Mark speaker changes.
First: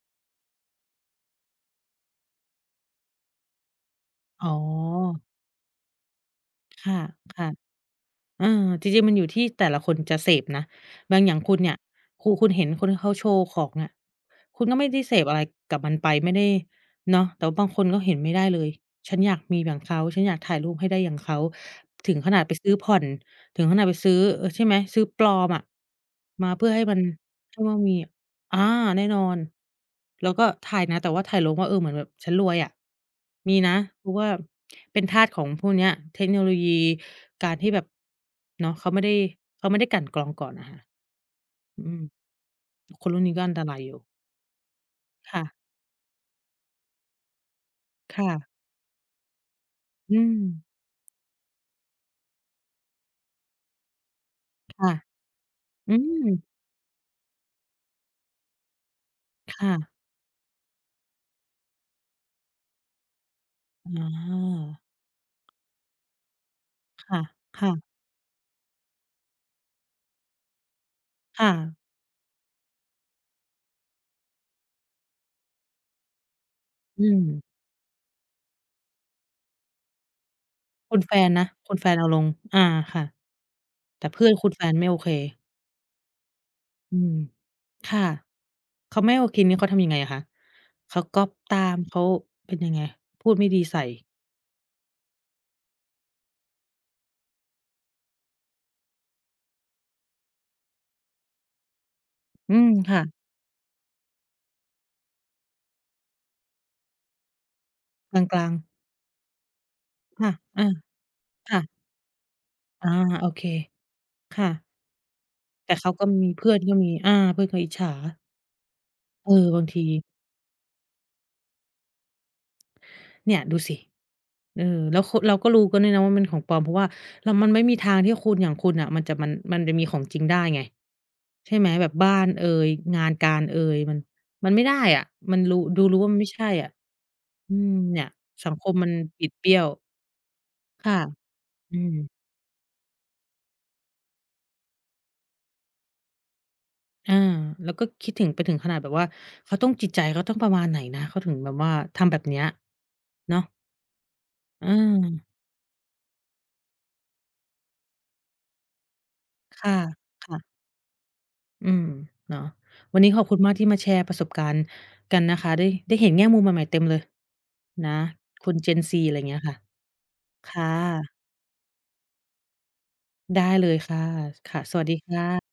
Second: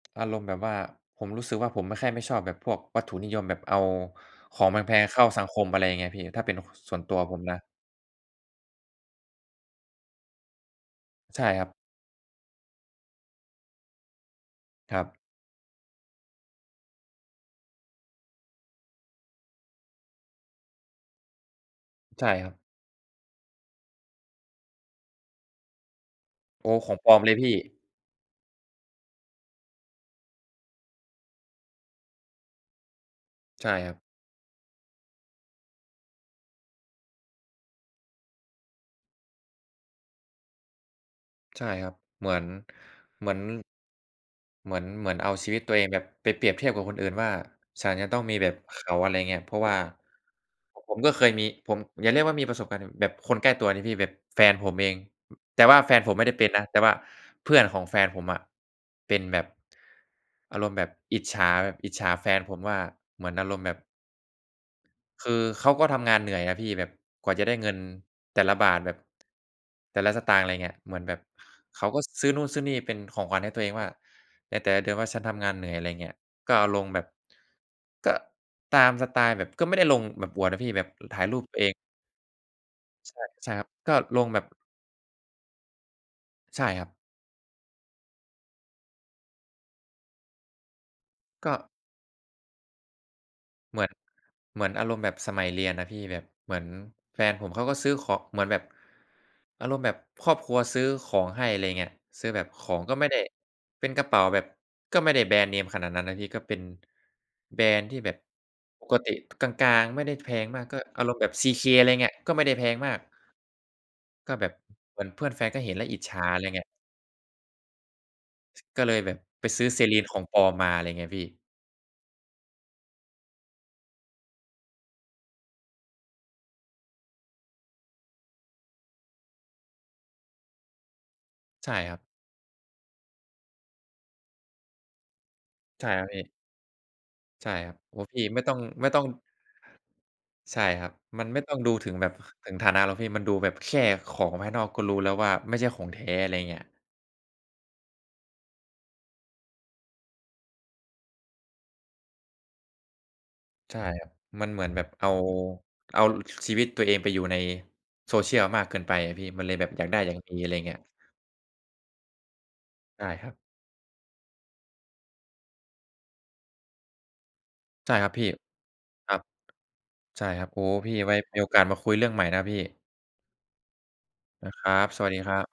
Speaker 1: อารมณ์แบบว่า ผมรู้สึกว่า ผมไม่ แค่ไม่ชอบแบบพวกวัตถุนิยม แบบเอา
Speaker 2: อ๋อ
Speaker 1: ของแพง ๆ เข้าสังคม อะไรเงี้ยพี่ ถ้าเป็น ค
Speaker 2: ค
Speaker 1: ส
Speaker 2: ่
Speaker 1: ่
Speaker 2: ะ
Speaker 1: วนตัวผ
Speaker 2: ค
Speaker 1: ม
Speaker 2: ่ะ
Speaker 1: นะ
Speaker 2: เออ จริง ๆ มันอยู่ที่แต่ละคนจะเสพนะ บางอย่า
Speaker 1: ใ
Speaker 2: ง
Speaker 1: ช่
Speaker 2: คุณ
Speaker 1: ครั
Speaker 2: เนี
Speaker 1: บ
Speaker 2: ่ย คุณ คุณเห็นคนที่เขาโชว์ของเนี่ย คุณก็ไม่
Speaker 1: ค
Speaker 2: ได
Speaker 1: ร
Speaker 2: ้
Speaker 1: ั
Speaker 2: เ
Speaker 1: บ
Speaker 2: สพอะไรกับมันไป ไม่ได้ เนาะ แต่ว่าบางคนก็เห็นไม่ได้เลย ฉันอยากมีอย่างเขา ฉันอยากถ่ายรูปให้ได้อย่างเขา ถึง
Speaker 1: ใช่
Speaker 2: ขนาด
Speaker 1: คร
Speaker 2: ไ
Speaker 1: ั
Speaker 2: ป
Speaker 1: บ
Speaker 2: ซื้อผ่อน ถึงขนาดไปซื้อ เออ ใช่ไหม ซื้อปลอมอะ มาเพ
Speaker 1: โ
Speaker 2: ื
Speaker 1: อ
Speaker 2: ่
Speaker 1: ้
Speaker 2: อให้
Speaker 1: ข
Speaker 2: ม
Speaker 1: อ
Speaker 2: ั
Speaker 1: ง
Speaker 2: น
Speaker 1: ปลอมเลยพี
Speaker 2: เช
Speaker 1: ่
Speaker 2: ื่อว่ามี อา แน่นอน แล้วก็ถ่ายนะ แต่ว่าถ่ายลงว่า เออ เหมือนแบบฉันรวยอะ มี
Speaker 1: ใช
Speaker 2: น
Speaker 1: ่
Speaker 2: ะ
Speaker 1: ครับ
Speaker 2: เพราะว่าเป็นทาสของพวกนี้ เทคโนโลยีการที่แบบ เนาะ เขาไม่ได้ เขาไม่ได้กลั่นกรองก่อนน่ะค่ะ
Speaker 1: ใช่
Speaker 2: อ
Speaker 1: ครั
Speaker 2: ื
Speaker 1: บ
Speaker 2: ม
Speaker 1: เหมือน
Speaker 2: คนรุ่
Speaker 1: เ
Speaker 2: น
Speaker 1: หม
Speaker 2: น
Speaker 1: ื
Speaker 2: ี
Speaker 1: อ
Speaker 2: ้
Speaker 1: น
Speaker 2: ก็อันตรายอยู่
Speaker 1: เหมือน เหมือนเอ
Speaker 2: ค
Speaker 1: า
Speaker 2: ่
Speaker 1: ชี
Speaker 2: ะ
Speaker 1: วิตตัวเองแบบไปเปรียบเทียบกับคนอื่นว่า "ฉันจะ
Speaker 2: ค
Speaker 1: ต้อ
Speaker 2: ่
Speaker 1: งมี
Speaker 2: ะ
Speaker 1: แบบเขา" อะไรอย่างเงี้ย เพราะว่า
Speaker 2: อืม
Speaker 1: ผม ผมก็เคยมี ผม อย่าเรียกว่ามีประสบการณ์ดีกว่า แบบคนใกล้ตัวนะพี่ แบบแฟนผ
Speaker 2: ค
Speaker 1: มเ
Speaker 2: ่
Speaker 1: อ
Speaker 2: ะ
Speaker 1: ง แต่ว่า
Speaker 2: อ
Speaker 1: แ
Speaker 2: ื
Speaker 1: ฟนผมไม่ได้เ
Speaker 2: ม
Speaker 1: ป็นนะ แต่ว่าเพื่อนของแฟนผมอะ เป็นแบบ
Speaker 2: ค่ะ
Speaker 1: อารมณ์แบบอิจฉาแบบ อิจฉาแฟนผมว่า เหมือนอารมณ์แบบ
Speaker 2: อา
Speaker 1: คือเขาก็ทำงานเหนื่อยนะพี่แบบ
Speaker 2: ค่ะ
Speaker 1: กว่าจะได้
Speaker 2: ค
Speaker 1: เ
Speaker 2: ่
Speaker 1: งิน
Speaker 2: ะ
Speaker 1: แต่ละบาท แบบ แต่ละสตางค์ อะไรอย่างเงี้ย เหมือนแบบ
Speaker 2: ค
Speaker 1: ข
Speaker 2: ่ะ
Speaker 1: เขาก็ซื้อนู่นซื้อนี่เป็นของขวัญให้ตัวเองว่า ในแต่ละเดือนว่าฉันทำงานเหนื่อย อะไรอย่างเงี้ย ก็เอาลงแบ
Speaker 2: อ
Speaker 1: บ
Speaker 2: ืม
Speaker 1: ก็ตามสไตล์แบบ ก็ไม่ได้ลงแบบอวดนะพี่แบบ
Speaker 2: คุ
Speaker 1: อ
Speaker 2: ณแฟ
Speaker 1: ถ่าย
Speaker 2: น
Speaker 1: รู
Speaker 2: น
Speaker 1: ป
Speaker 2: ะ
Speaker 1: ตัวเอ
Speaker 2: ค
Speaker 1: ง
Speaker 2: ุณแฟนเอาลง อา ค่ะ
Speaker 1: ใช่ ใช่ครับ ก็
Speaker 2: แต่เ
Speaker 1: ล
Speaker 2: พื่
Speaker 1: ง
Speaker 2: อน
Speaker 1: แบ
Speaker 2: ค
Speaker 1: บ
Speaker 2: ุณแฟนไม่โอเค
Speaker 1: ใช่ครับ
Speaker 2: อืม ค่ะ เขาไม่โอเคนี่ เขาทำยังไงอะคะ เขาก๊อบ
Speaker 1: ก
Speaker 2: ต
Speaker 1: ็
Speaker 2: าม เขาเป็นยังไง พูดไม่ดีใส
Speaker 1: เหมื
Speaker 2: ่?
Speaker 1: อน เหมือนอารมณ์แบบสมัยเรียนอะพี่ แบบเหมือนแฟนผมเขาก็ซื้อของ เหมือนแบบ อารมณ์แบบครอบครัวซื้อของให้ อะไรเงี้ย ซื้อแบบ
Speaker 2: อื
Speaker 1: ข
Speaker 2: ม
Speaker 1: อง
Speaker 2: ค
Speaker 1: ก็
Speaker 2: ่
Speaker 1: ไม่
Speaker 2: ะ
Speaker 1: ได้ เป็นกระเป๋าแบบ ก็ไม่ได้แบรนด์เนมขนาดนั้นนะพี่ ก็เป็น แบรนด์ที่แบบ
Speaker 2: กลาง ๆ
Speaker 1: ปกติ ท กลาง ๆ ไม่ได้
Speaker 2: ค่
Speaker 1: แพ
Speaker 2: ะ
Speaker 1: ง
Speaker 2: เ
Speaker 1: ม
Speaker 2: อ
Speaker 1: า
Speaker 2: อ
Speaker 1: ก ก็อารมณ์แบบ
Speaker 2: ค่
Speaker 1: CK
Speaker 2: ะ
Speaker 1: อะไรเงี้ย ก็ไม่ได้แพง
Speaker 2: อ
Speaker 1: ม
Speaker 2: า
Speaker 1: าก
Speaker 2: โอเค
Speaker 1: ก็
Speaker 2: ค
Speaker 1: แ
Speaker 2: ่
Speaker 1: บบ
Speaker 2: ะ
Speaker 1: เหมือนเพื่อนแฟนก็
Speaker 2: แ
Speaker 1: เ
Speaker 2: ต
Speaker 1: ห็
Speaker 2: ่
Speaker 1: นแล
Speaker 2: เข
Speaker 1: ้ว
Speaker 2: า
Speaker 1: อิ
Speaker 2: ก
Speaker 1: จ
Speaker 2: ็
Speaker 1: ฉา
Speaker 2: มี
Speaker 1: อะ
Speaker 2: เ
Speaker 1: ไ
Speaker 2: พ
Speaker 1: ร
Speaker 2: ื่อ
Speaker 1: เ
Speaker 2: น
Speaker 1: งี้ย
Speaker 2: ก็มี อา เพื่อนคงอิจฉา
Speaker 1: ก็เลยแบบ
Speaker 2: เออ
Speaker 1: ไป
Speaker 2: บ
Speaker 1: ซ
Speaker 2: า
Speaker 1: ื
Speaker 2: ง
Speaker 1: ้อ
Speaker 2: ที
Speaker 1: Celine ของปลอมมา อะไรเงี้ยพี่
Speaker 2: เนี่ยดูสิ เออ แล้ว ค เราก็รู้กันด้วยนะว่ามันของปลอม เพราะว่า แล้วมันไม่มีทางที่คนอย่างคุณน่ะ มันจะ มัน มันจะมีของจริงได้ไง ใช่ไหม
Speaker 1: ใช่
Speaker 2: แบ
Speaker 1: ค
Speaker 2: บ
Speaker 1: รับ
Speaker 2: บ้านเอย งานการเอย มัน มันไม่ได้อะ มันรู ดู
Speaker 1: ใช่
Speaker 2: รู้
Speaker 1: ครั
Speaker 2: ว่
Speaker 1: บ
Speaker 2: า
Speaker 1: พ
Speaker 2: มั
Speaker 1: ี่
Speaker 2: นไม่ใช่อะ
Speaker 1: ใช
Speaker 2: อ
Speaker 1: ่
Speaker 2: ื
Speaker 1: คร
Speaker 2: ม
Speaker 1: ับ โอ
Speaker 2: เ
Speaker 1: ้
Speaker 2: นี
Speaker 1: โฮ
Speaker 2: ่ย
Speaker 1: พี่ไม่
Speaker 2: สั
Speaker 1: ต้อ
Speaker 2: ง
Speaker 1: ง
Speaker 2: คม
Speaker 1: ไ
Speaker 2: ม
Speaker 1: ม
Speaker 2: ั
Speaker 1: ่
Speaker 2: น
Speaker 1: ต้อง
Speaker 2: บิดเบี้ยว
Speaker 1: ใช่
Speaker 2: ค
Speaker 1: ครับ
Speaker 2: ่ะ
Speaker 1: มันไม่ต้องดู
Speaker 2: อื
Speaker 1: ถึงแบ
Speaker 2: ม
Speaker 1: บ ค ถึงฐานะหรอกพี่ มันดูแบบแค่ของภายนอก ก็รู้แล้วว่าไม่ใช่ของแท้ อะไรอย่างเงี้ย
Speaker 2: อา แล้วก็คิดถึงไปถึงขนาดแบบว่า เขาต้องจิตใจเขาต้องประมาณไหนนะเขาถึงแบบว่าทำแบบเนี้ย เนาะ
Speaker 1: ใช่ครับ มันเหม
Speaker 2: อ
Speaker 1: ื
Speaker 2: ื
Speaker 1: อนแบบเอา
Speaker 2: ม
Speaker 1: เอา ล ชีวิตตัวเองไปอยู่ใน social มากเกินไปอะพี่ มันเลยแ
Speaker 2: ค
Speaker 1: บ
Speaker 2: ่
Speaker 1: บ
Speaker 2: ะ
Speaker 1: อยากได้อย่าง
Speaker 2: ค
Speaker 1: ดี
Speaker 2: ่ะ
Speaker 1: อะไรอย่างเงี้ย
Speaker 2: อืม เนาะ วั
Speaker 1: ใ
Speaker 2: น
Speaker 1: ช
Speaker 2: น
Speaker 1: ่
Speaker 2: ี้ขอ
Speaker 1: ค
Speaker 2: บ
Speaker 1: รั
Speaker 2: ค
Speaker 1: บ
Speaker 2: ุณมากที่มาแชร์ประสบการณ์กันนะคะ ได้ ได้เห็นแง่มุมใหม่ ๆ เต็มเลย น
Speaker 1: ใ
Speaker 2: ะ
Speaker 1: ช่ครับพี่
Speaker 2: คน Gen Z
Speaker 1: ค
Speaker 2: อะไ
Speaker 1: รั
Speaker 2: รอ
Speaker 1: บ
Speaker 2: ย่างเงี้ยค่ะ
Speaker 1: ใช่ครั
Speaker 2: ค
Speaker 1: บ โอ้
Speaker 2: ่
Speaker 1: โฮ พี่ไ
Speaker 2: ะ
Speaker 1: ว้มีโอกาสมาคุยเรื่องใหม่นะครับพี่
Speaker 2: ได้เลยค่ะ ค
Speaker 1: นะ
Speaker 2: ่ะ
Speaker 1: ครั
Speaker 2: สวัส
Speaker 1: บ
Speaker 2: ดี
Speaker 1: สวั
Speaker 2: ค
Speaker 1: สด
Speaker 2: ่
Speaker 1: ีครั
Speaker 2: ะ
Speaker 1: บ